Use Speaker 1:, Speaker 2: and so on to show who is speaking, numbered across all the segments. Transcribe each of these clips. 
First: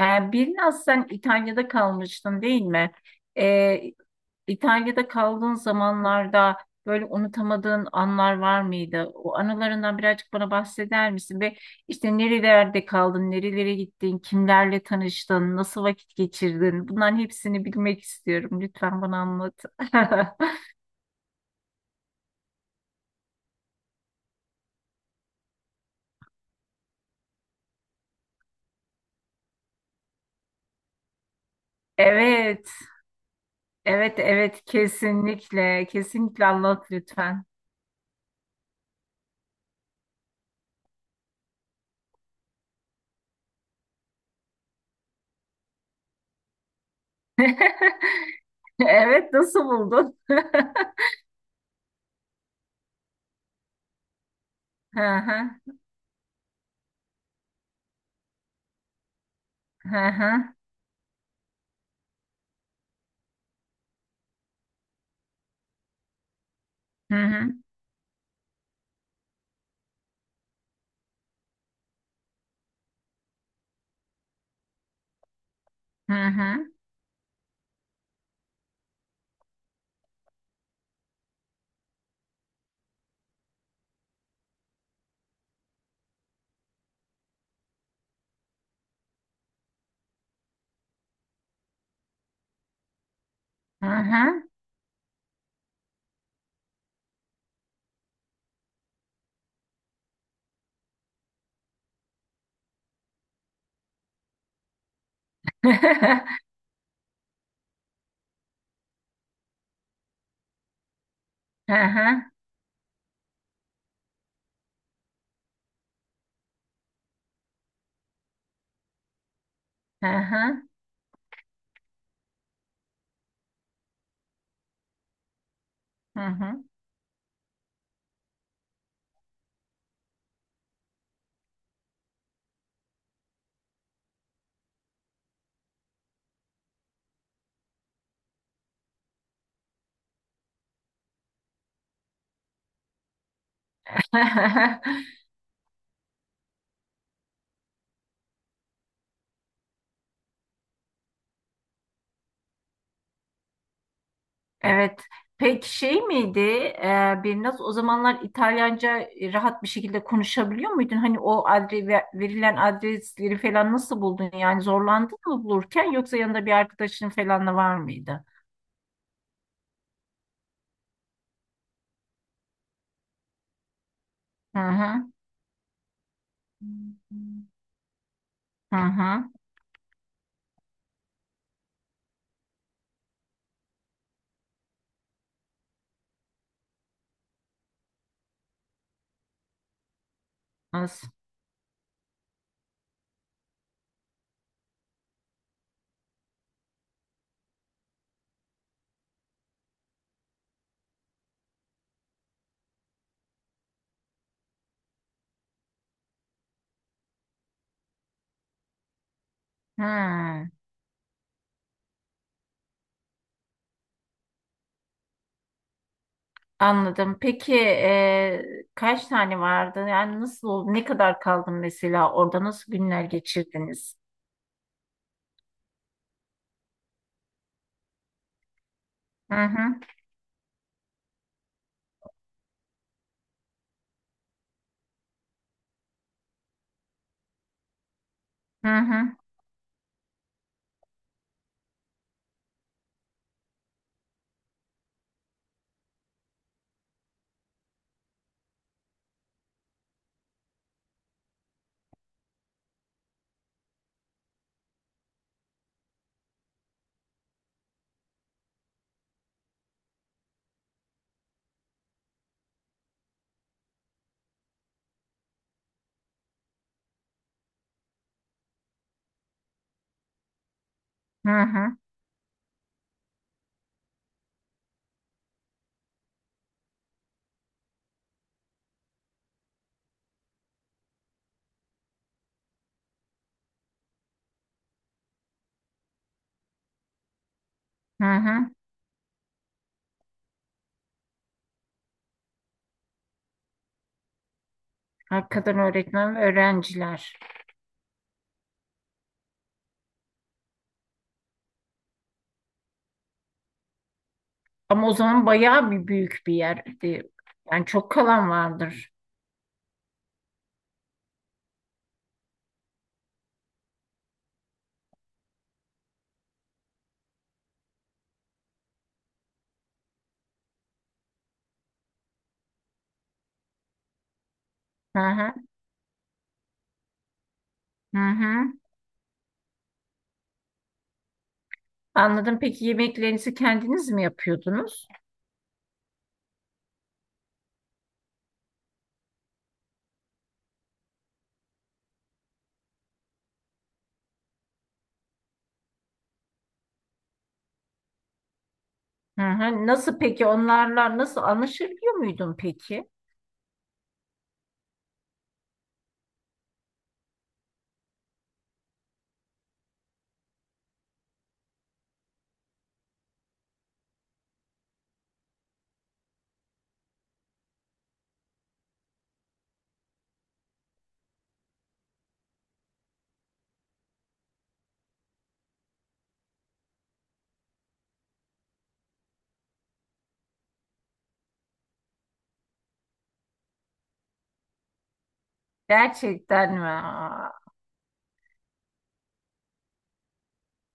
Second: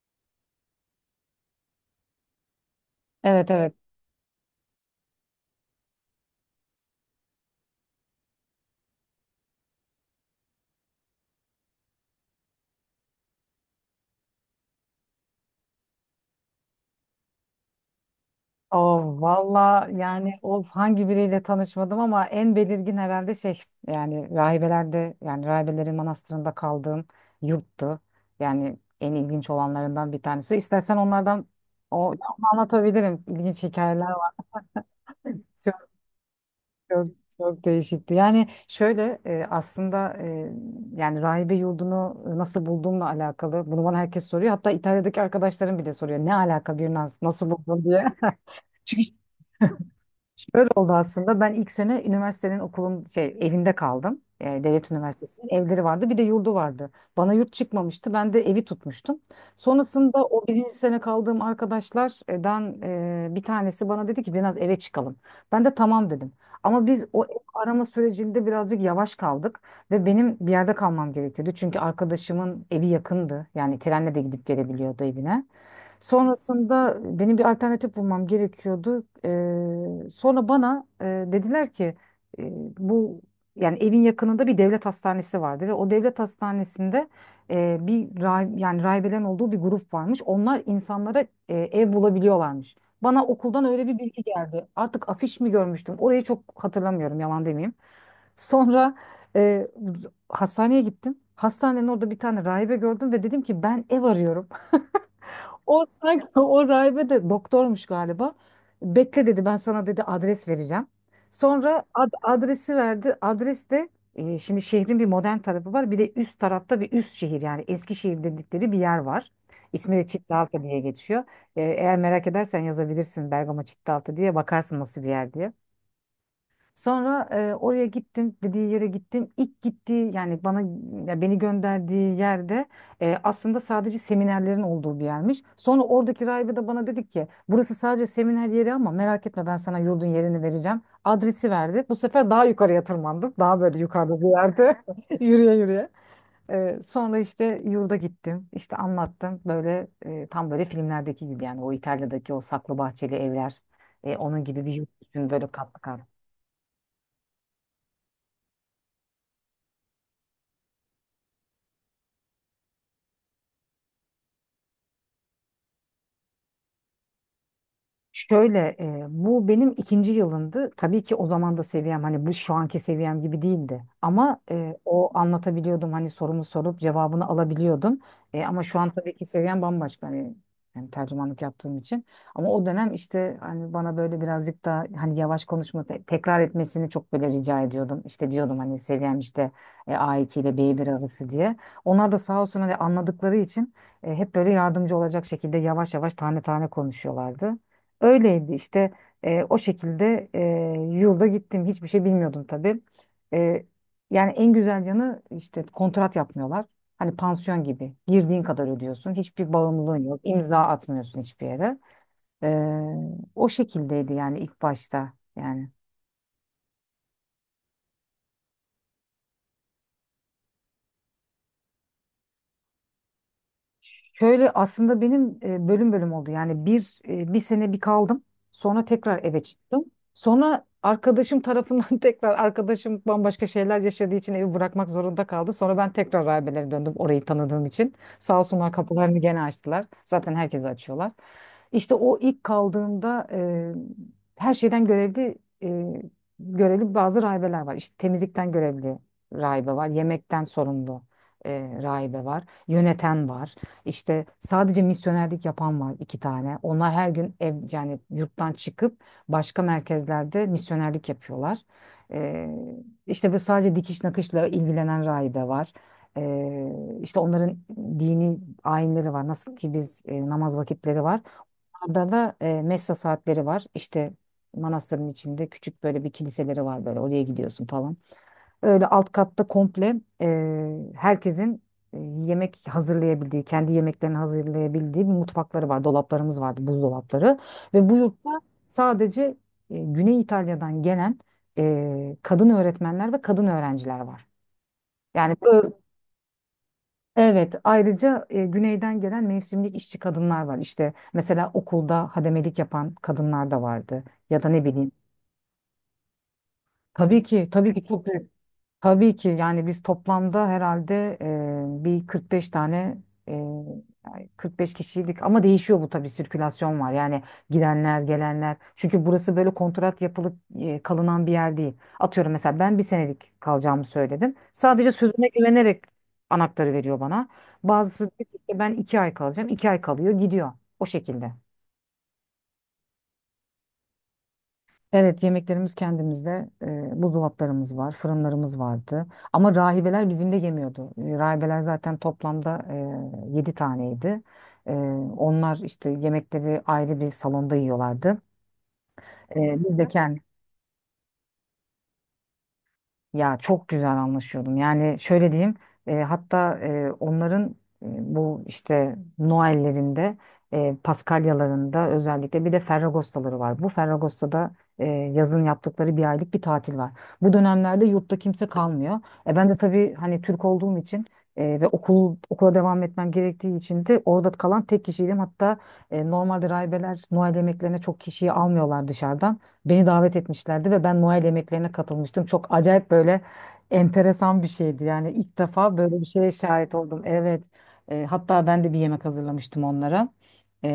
Speaker 1: Biraz sen İtalya'da kalmıştın değil mi?
Speaker 2: Evet, evet.
Speaker 1: Ee, İtalya'da kaldığın zamanlarda böyle unutamadığın anlar var mıydı? O anılarından birazcık bana bahseder misin? Ve işte nerelerde kaldın, nerelere gittin, kimlerle tanıştın, nasıl vakit geçirdin? Bunların hepsini bilmek istiyorum.
Speaker 2: O
Speaker 1: Lütfen bana anlat.
Speaker 2: Valla yani o hangi biriyle tanışmadım ama en belirgin herhalde şey, yani rahibelerde, yani rahibelerin manastırında kaldığım yurttu. Yani en ilginç olanlarından bir tanesi. İstersen onlardan o ama
Speaker 1: Evet,
Speaker 2: anlatabilirim. İlginç hikayeler
Speaker 1: evet,
Speaker 2: var.
Speaker 1: evet, kesinlikle,
Speaker 2: Çok
Speaker 1: kesinlikle anlat
Speaker 2: çok
Speaker 1: lütfen.
Speaker 2: çok değişikti. Yani şöyle aslında yani rahibe yurdunu nasıl bulduğumla alakalı. Bunu bana herkes soruyor. Hatta İtalya'daki arkadaşlarım bile soruyor. Ne alaka bir nasıl buldun diye.
Speaker 1: Evet, nasıl buldun?
Speaker 2: Şöyle oldu aslında. Ben ilk sene üniversitenin okulun şey evinde kaldım. Devlet
Speaker 1: Hı
Speaker 2: Üniversitesi'nin
Speaker 1: hı.
Speaker 2: evleri vardı. Bir de yurdu vardı. Bana yurt çıkmamıştı. Ben de evi tutmuştum.
Speaker 1: Hı
Speaker 2: Sonrasında o
Speaker 1: hı.
Speaker 2: birinci sene kaldığım arkadaşlardan bir tanesi bana dedi ki biraz eve çıkalım. Ben de tamam dedim. Ama biz
Speaker 1: Hı
Speaker 2: o ev
Speaker 1: hı.
Speaker 2: arama sürecinde birazcık yavaş kaldık ve benim bir yerde kalmam gerekiyordu. Çünkü arkadaşımın evi yakındı. Yani trenle de gidip gelebiliyordu evine.
Speaker 1: Hı hı.
Speaker 2: Sonrasında benim bir alternatif bulmam gerekiyordu. Sonra bana dediler ki e, bu yani evin yakınında bir devlet hastanesi vardı ve o devlet hastanesinde yani rahibelerin olduğu bir grup varmış. Onlar insanlara ev bulabiliyorlarmış. Bana okuldan öyle
Speaker 1: Hı
Speaker 2: bir bilgi
Speaker 1: hı.
Speaker 2: geldi. Artık afiş mi görmüştüm? Orayı çok hatırlamıyorum, yalan demeyeyim. Sonra e, hastaneye gittim. Hastanenin orada bir tane rahibe gördüm ve dedim ki ben ev arıyorum. O sanki o rahibe de doktormuş galiba. Bekle dedi, ben sana dedi adres vereceğim.
Speaker 1: Hı
Speaker 2: Sonra
Speaker 1: hı.
Speaker 2: adresi verdi. Adres de şimdi şehrin bir modern tarafı var. Bir de üst tarafta bir üst şehir, yani Eskişehir dedikleri bir yer var. İsmi de
Speaker 1: Hı
Speaker 2: Çitlaltı
Speaker 1: hı.
Speaker 2: diye geçiyor. Eğer merak edersen yazabilirsin Bergama Çitlaltı diye, bakarsın nasıl bir yer diye.
Speaker 1: Hı hı.
Speaker 2: Sonra oraya gittim, dediği yere gittim. İlk gittiği, yani bana ya beni gönderdiği yerde aslında sadece seminerlerin olduğu bir yermiş. Sonra oradaki rahibe de bana dedik ki burası sadece seminer yeri ama merak etme, ben sana yurdun yerini vereceğim. Adresi verdi. Bu sefer daha yukarıya tırmandım. Daha böyle yukarıda bir yerde yürüye yürüye. Sonra işte yurda gittim. İşte anlattım böyle tam böyle filmlerdeki gibi, yani o İtalya'daki o saklı bahçeli evler. Onun gibi bir yurt
Speaker 1: Evet.
Speaker 2: düşün, böyle
Speaker 1: Peki
Speaker 2: katlı
Speaker 1: şey
Speaker 2: katlı.
Speaker 1: miydi? E, Birnaz o zamanlar İtalyanca rahat bir şekilde konuşabiliyor muydun? Hani o adre, ve- verilen adresleri falan nasıl buldun? Yani zorlandın mı bulurken yoksa yanında bir arkadaşın falan da var mıydı?
Speaker 2: Şöyle bu benim ikinci yılımdı. Tabii ki o zaman da seviyem hani bu şu anki seviyem gibi değildi. Ama
Speaker 1: Hı hı.
Speaker 2: anlatabiliyordum, hani sorumu sorup cevabını alabiliyordum. Ama
Speaker 1: Hı
Speaker 2: şu an tabii ki
Speaker 1: hı.
Speaker 2: seviyem bambaşka hani, yani tercümanlık yaptığım için. Ama o dönem işte hani bana böyle birazcık da hani yavaş konuşma, tekrar etmesini çok böyle rica ediyordum. İşte diyordum hani seviyem işte A2 ile b bir
Speaker 1: Nasıl?
Speaker 2: arası diye. Onlar da sağ olsun hani anladıkları için hep böyle yardımcı olacak şekilde yavaş yavaş tane tane konuşuyorlardı. Öyleydi işte o şekilde yılda gittim, hiçbir şey bilmiyordum tabii. E, Yani en güzel yanı işte kontrat yapmıyorlar. Hani pansiyon gibi girdiğin kadar ödüyorsun, hiçbir bağımlılığın yok,
Speaker 1: Hı.
Speaker 2: imza atmıyorsun hiçbir yere. E, O şekildeydi yani ilk başta yani.
Speaker 1: Anladım. Peki kaç tane vardı? Yani nasıl oldu? Ne kadar kaldın mesela? Orada nasıl günler geçirdiniz?
Speaker 2: Şöyle aslında benim bölüm bölüm oldu. Yani bir sene kaldım. Sonra tekrar
Speaker 1: Hı
Speaker 2: eve
Speaker 1: hı,
Speaker 2: çıktım. Sonra arkadaşım tarafından tekrar arkadaşım bambaşka şeyler yaşadığı için evi bırakmak zorunda kaldı. Sonra ben tekrar rahibelere döndüm orayı tanıdığım için. Sağ
Speaker 1: hı
Speaker 2: olsunlar,
Speaker 1: hı,
Speaker 2: kapılarını gene açtılar. Zaten herkese açıyorlar. İşte o ilk kaldığımda her şeyden görevli e, görevli bazı rahibeler var. İşte temizlikten görevli rahibe var. Yemekten sorumlu rahibe var. Yöneten var. İşte sadece misyonerlik yapan var iki tane. Onlar her gün yani yurttan çıkıp başka merkezlerde misyonerlik yapıyorlar. Ee, işte böyle sadece dikiş nakışla ilgilenen rahibe var. İşte onların dini ayinleri var. Nasıl ki biz namaz vakitleri var.
Speaker 1: hı hı,
Speaker 2: Orada da messa saatleri var. İşte manastırın içinde küçük böyle bir kiliseleri var, böyle oraya gidiyorsun falan. Öyle alt katta komple yemek hazırlayabildiği, kendi yemeklerini hazırlayabildiği bir mutfakları var. Dolaplarımız vardı, buzdolapları. Ve bu
Speaker 1: hı
Speaker 2: yurtta
Speaker 1: hı.
Speaker 2: sadece Güney İtalya'dan gelen kadın öğretmenler ve kadın öğrenciler var. Yani
Speaker 1: Hakikaten
Speaker 2: ö-
Speaker 1: öğretmen ve öğrenciler.
Speaker 2: evet, ayrıca Güney'den gelen mevsimlik işçi kadınlar var. İşte mesela okulda hademelik yapan kadınlar da vardı. Ya da ne
Speaker 1: Ama
Speaker 2: bileyim.
Speaker 1: o zaman bayağı bir büyük bir yerdi.
Speaker 2: Tabii ki,
Speaker 1: Yani
Speaker 2: tabii ki
Speaker 1: çok
Speaker 2: çok büyük.
Speaker 1: kalan vardır.
Speaker 2: Tabii ki yani biz toplamda herhalde bir 45 tane e, yani 45 kişiydik, ama değişiyor bu tabii, sirkülasyon var yani, gidenler gelenler, çünkü burası böyle kontrat yapılıp kalınan bir yer değil. Atıyorum mesela ben bir senelik kalacağımı söyledim, sadece
Speaker 1: Hı
Speaker 2: sözüme
Speaker 1: hı,
Speaker 2: güvenerek anahtarı veriyor bana,
Speaker 1: hı
Speaker 2: bazısı diyor ki
Speaker 1: hı.
Speaker 2: işte ben iki ay kalacağım, iki ay kalıyor, gidiyor. O şekilde.
Speaker 1: Anladım. Peki yemeklerinizi kendiniz mi yapıyordunuz?
Speaker 2: Evet, yemeklerimiz kendimizde, buzdolaplarımız var, fırınlarımız vardı. Ama rahibeler bizim de yemiyordu. Rahibeler zaten toplamda 7 taneydi. E, Onlar işte yemekleri ayrı bir salonda yiyorlardı.
Speaker 1: Hı hı.
Speaker 2: Biz de. Hı.
Speaker 1: Nasıl peki onlarla nasıl anlaşabiliyor muydun peki?
Speaker 2: Ya çok güzel anlaşıyordum. Yani şöyle diyeyim, hatta onların e, bu işte Noel'lerinde, Paskalyalarında, özellikle bir de Ferragostaları var. Bu Ferragosto'da yazın yaptıkları bir aylık bir tatil var. Bu dönemlerde yurtta kimse kalmıyor. Ben de tabii hani Türk olduğum için ve okula devam etmem gerektiği için de orada kalan tek kişiydim. Hatta normalde rahibeler Noel yemeklerine çok kişiyi almıyorlar dışarıdan. Beni davet etmişlerdi ve ben Noel yemeklerine katılmıştım. Çok acayip, böyle enteresan bir şeydi. Yani ilk defa böyle bir şeye
Speaker 1: Gerçekten mi?
Speaker 2: şahit oldum. Evet. Hatta ben de bir yemek hazırlamıştım onlara. E,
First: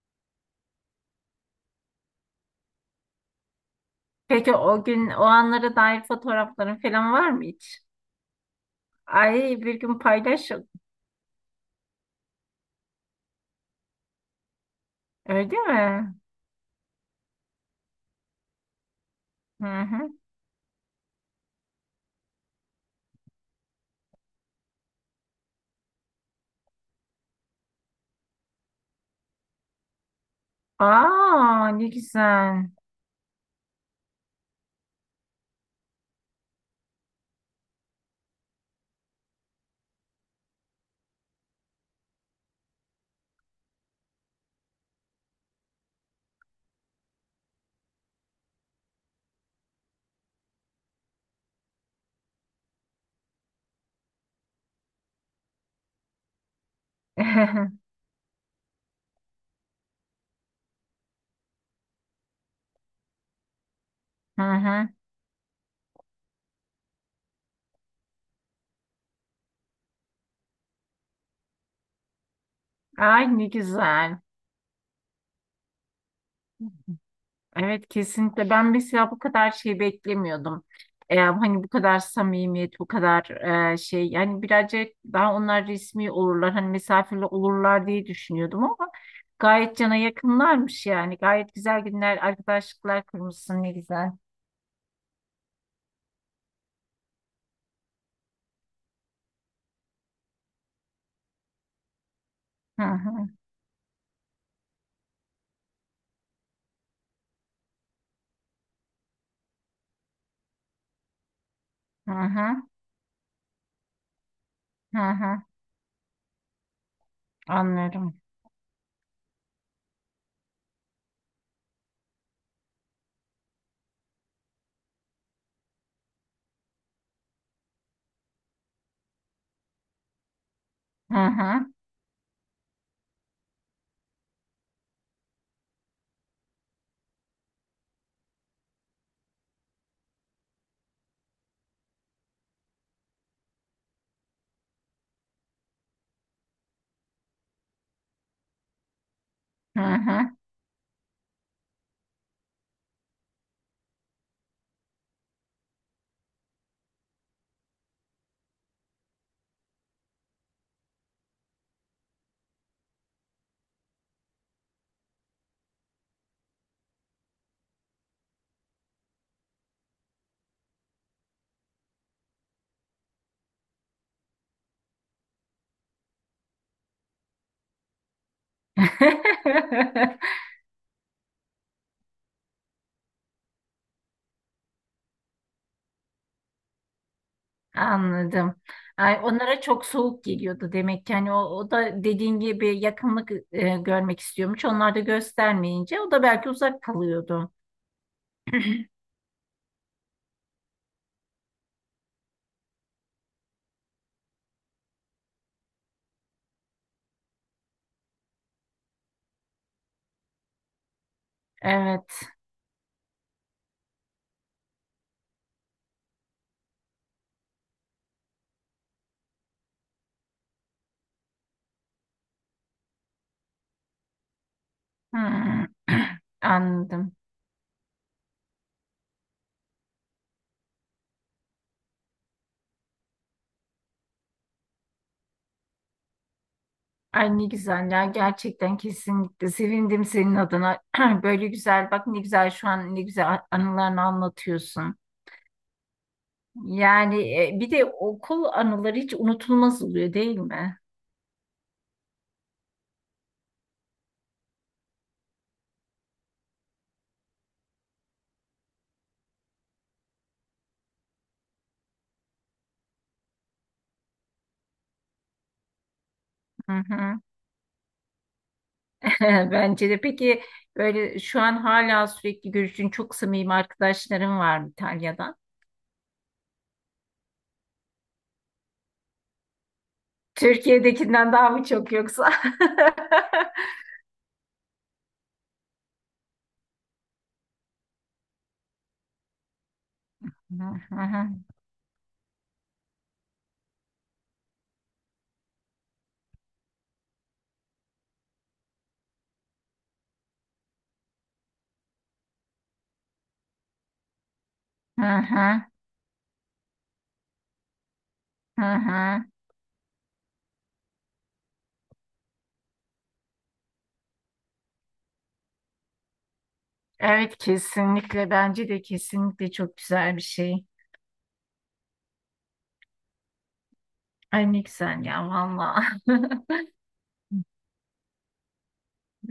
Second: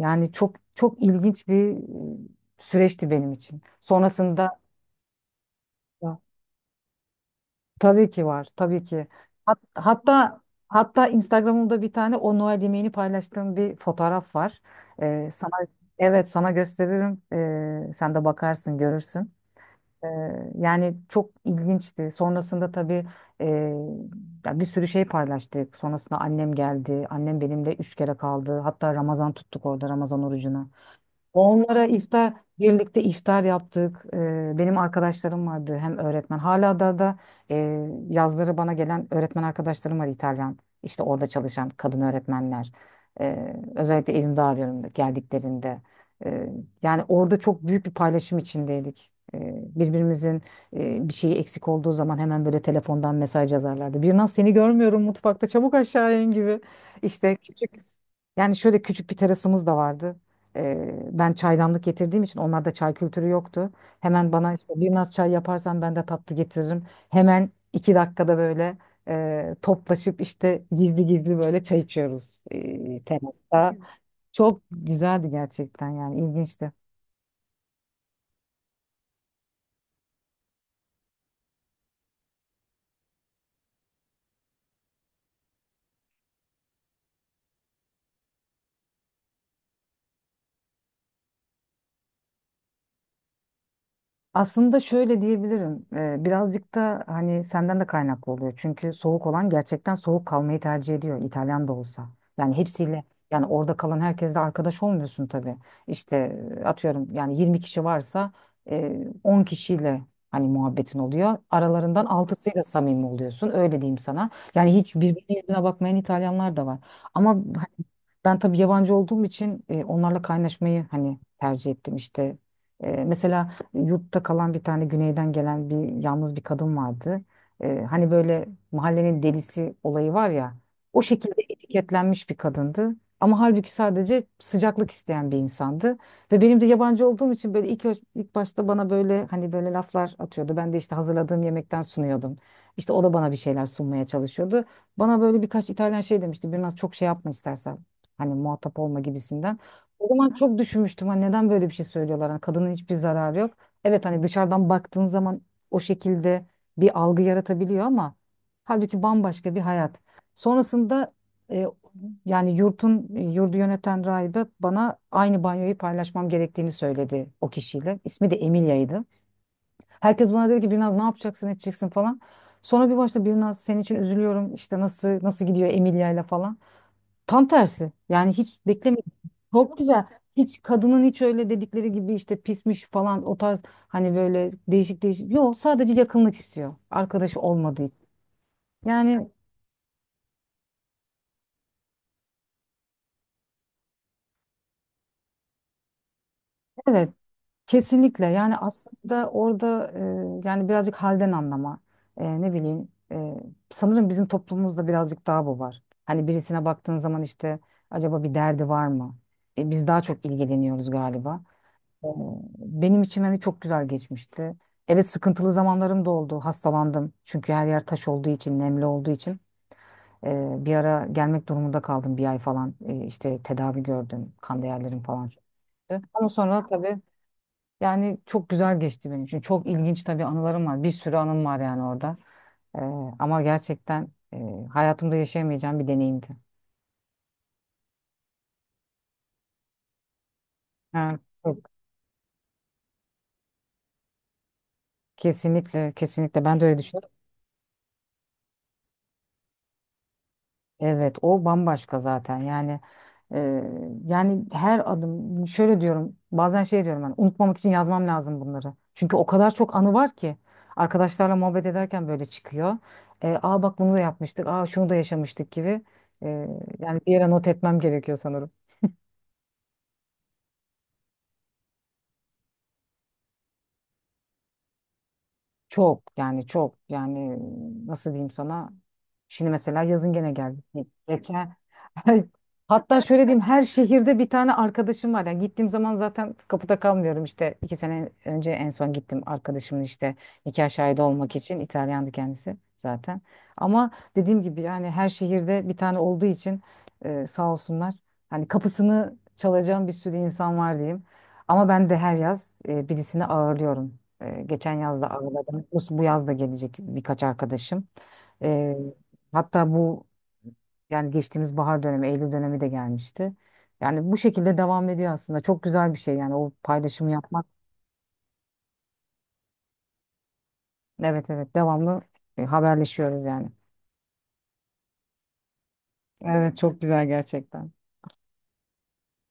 Speaker 2: Yani çok çok ilginç bir süreçti benim için.
Speaker 1: Peki
Speaker 2: Sonrasında
Speaker 1: o gün o anlara dair fotoğrafların falan var mı hiç?
Speaker 2: tabii ki var, tabii ki.
Speaker 1: Ay bir gün
Speaker 2: Hatta
Speaker 1: paylaş.
Speaker 2: hatta Instagram'ımda bir tane o Noel yemeğini paylaştığım bir fotoğraf var. Sana,
Speaker 1: Öyle mi?
Speaker 2: evet, sana gösteririm. Sen de bakarsın, görürsün.
Speaker 1: Hı
Speaker 2: Ee,
Speaker 1: hı.
Speaker 2: Yani çok ilginçti. Sonrasında tabii e, ya bir sürü şey paylaştık. Sonrasında annem geldi. Annem benimle üç kere kaldı. Hatta Ramazan tuttuk orada, Ramazan orucunu.
Speaker 1: Aa
Speaker 2: Onlara
Speaker 1: ne
Speaker 2: iftar,
Speaker 1: güzel.
Speaker 2: birlikte iftar yaptık. Benim arkadaşlarım vardı hem öğretmen hala da yazları bana gelen öğretmen arkadaşlarım var, İtalyan. İşte orada çalışan kadın öğretmenler. Özellikle evimde arıyorum geldiklerinde. Ee, Yani orada çok büyük bir paylaşım içindeydik. Birbirimizin bir şeyi eksik olduğu zaman hemen böyle telefondan mesaj yazarlardı. Bir seni görmüyorum mutfakta, çabuk aşağı in gibi. İşte küçük, yani şöyle küçük bir terasımız da vardı. Ben çaydanlık getirdiğim için onlarda çay kültürü yoktu. Hemen
Speaker 1: Hı
Speaker 2: bana işte,
Speaker 1: hı.
Speaker 2: bir naz çay yaparsan ben de tatlı getiririm. Hemen iki dakikada böyle toplaşıp işte gizli gizli böyle çay içiyoruz
Speaker 1: Ay ne
Speaker 2: terasta.
Speaker 1: güzel.
Speaker 2: Çok güzeldi gerçekten, yani ilginçti.
Speaker 1: Evet kesinlikle. Ben mesela bu kadar şey beklemiyordum. Hani bu kadar samimiyet, bu kadar şey. Yani birazcık daha onlar resmi olurlar. Hani mesafeli olurlar diye düşünüyordum ama gayet cana yakınlarmış yani. Gayet güzel günler, arkadaşlıklar kurmuşsun ne güzel.
Speaker 2: Aslında şöyle diyebilirim. Birazcık da hani senden de kaynaklı oluyor. Çünkü soğuk olan gerçekten soğuk kalmayı tercih ediyor. İtalyan da olsa. Yani
Speaker 1: Hı
Speaker 2: hepsiyle
Speaker 1: hı.
Speaker 2: yani orada kalan herkesle arkadaş olmuyorsun tabii. İşte atıyorum yani 20 kişi varsa 10 kişiyle hani muhabbetin oluyor. Aralarından
Speaker 1: Hı hı,
Speaker 2: altısıyla samimi oluyorsun. Öyle diyeyim sana. Yani hiç
Speaker 1: hı
Speaker 2: birbirinin
Speaker 1: hı,
Speaker 2: yüzüne bakmayan İtalyanlar da var. Ama hani
Speaker 1: anlarım.
Speaker 2: ben tabii yabancı olduğum için onlarla kaynaşmayı hani tercih ettim işte. Mesela yurtta kalan bir tane güneyden gelen bir yalnız bir kadın vardı. Hani böyle mahallenin delisi olayı var ya, o
Speaker 1: Hı
Speaker 2: şekilde
Speaker 1: hı,
Speaker 2: etiketlenmiş bir kadındı. Ama halbuki sadece sıcaklık isteyen bir insandı. Ve benim de yabancı olduğum için böyle ilk başta bana böyle hani böyle laflar atıyordu. Ben de işte hazırladığım yemekten sunuyordum. İşte o da bana bir şeyler sunmaya çalışıyordu. Bana böyle birkaç İtalyan şey demişti. Biraz çok şey yapma istersen. Hani muhatap olma gibisinden.
Speaker 1: hı
Speaker 2: O zaman
Speaker 1: hı.
Speaker 2: çok düşünmüştüm. Hani neden böyle bir şey söylüyorlar? Hani kadının hiçbir zararı yok. Evet, hani dışarıdan baktığın zaman o şekilde bir algı yaratabiliyor ama halbuki bambaşka bir hayat. Sonrasında e, yani yurtun yurdu yöneten rahibe bana aynı banyoyu paylaşmam gerektiğini söyledi o kişiyle. İsmi de Emilya'ydı. Herkes bana dedi ki biraz ne yapacaksın edeceksin falan. Sonra bir başta biraz senin için üzülüyorum işte, nasıl nasıl gidiyor Emilya'yla falan. Tam tersi. Yani hiç beklemedim. Çok güzel. Hiç kadının hiç öyle dedikleri gibi işte pismiş falan, o tarz hani böyle değişik değişik. Yok, sadece yakınlık istiyor. Arkadaşı olmadığı için.
Speaker 1: Anladım. Ay,
Speaker 2: Yani
Speaker 1: onlara çok soğuk geliyordu demek ki. Hani o, o da dediğin gibi yakınlık görmek istiyormuş. Onlar da göstermeyince o da belki uzak
Speaker 2: evet,
Speaker 1: kalıyordu.
Speaker 2: kesinlikle, yani aslında orada yani birazcık halden anlama. Ne bileyim, sanırım bizim toplumumuzda birazcık daha bu var. Hani birisine baktığın zaman işte acaba bir derdi var mı? Biz daha çok ilgileniyoruz galiba. Ee,
Speaker 1: Evet.
Speaker 2: Benim için hani çok güzel geçmişti. Evet sıkıntılı zamanlarım da oldu. Hastalandım. Çünkü her yer taş olduğu için, nemli olduğu için. Bir ara gelmek durumunda kaldım, bir ay falan. İşte tedavi gördüm. Kan değerlerim falan çok
Speaker 1: Hmm.
Speaker 2: düştü. Ama sonra tabii
Speaker 1: Anladım.
Speaker 2: yani çok güzel geçti benim için. Çok ilginç tabii, anılarım var. Bir sürü anım var yani orada. Ee, Ama gerçekten hayatımda yaşayamayacağım bir deneyimdi.
Speaker 1: Ay ne güzel ya gerçekten kesinlikle sevindim senin adına.
Speaker 2: Ha,
Speaker 1: Böyle
Speaker 2: çok,
Speaker 1: güzel bak ne güzel şu an ne güzel anılarını anlatıyorsun.
Speaker 2: kesinlikle, kesinlikle ben de öyle düşünüyorum.
Speaker 1: Yani bir de okul anıları hiç unutulmaz oluyor değil mi?
Speaker 2: Evet, o bambaşka zaten. Yani e, her adım şöyle diyorum. Bazen şey diyorum hani unutmamak için yazmam lazım bunları. Çünkü o kadar çok anı var ki arkadaşlarla muhabbet ederken böyle çıkıyor. Aa bak bunu da yapmıştık. Aa şunu da yaşamıştık gibi. E,
Speaker 1: Hı
Speaker 2: Yani bir
Speaker 1: hı.
Speaker 2: yere not etmem gerekiyor sanırım.
Speaker 1: Bence de. Peki böyle şu an hala sürekli görüştüğün çok samimi arkadaşların var mı İtalya'dan?
Speaker 2: Çok yani nasıl diyeyim sana? Şimdi mesela yazın gene geldik.
Speaker 1: Türkiye'dekinden daha
Speaker 2: Geçen
Speaker 1: mı çok yoksa?
Speaker 2: hatta şöyle diyeyim, her şehirde bir tane arkadaşım var. Yani gittiğim zaman zaten kapıda kalmıyorum, işte iki sene önce en son gittim arkadaşımın işte nikah
Speaker 1: Hı
Speaker 2: şahidi
Speaker 1: hı,
Speaker 2: olmak için, İtalyandı kendisi zaten. Ama dediğim gibi yani her şehirde bir tane olduğu için sağ olsunlar. Hani kapısını çalacağım bir sürü insan var diyeyim. Ama ben de her yaz birisini ağırlıyorum. Geçen yaz
Speaker 1: hı
Speaker 2: da
Speaker 1: hı,
Speaker 2: ağırladım. Bu yaz da gelecek birkaç arkadaşım.
Speaker 1: hı
Speaker 2: Ee,
Speaker 1: hı.
Speaker 2: Hatta yani geçtiğimiz bahar dönemi, Eylül dönemi de gelmişti. Yani bu şekilde devam ediyor aslında. Çok güzel bir şey yani o paylaşımı
Speaker 1: Evet
Speaker 2: yapmak.
Speaker 1: kesinlikle bence de kesinlikle çok güzel bir şey.
Speaker 2: Evet, evet, devamlı haberleşiyoruz yani.
Speaker 1: Ay ne güzel ya valla.
Speaker 2: Evet çok güzel gerçekten.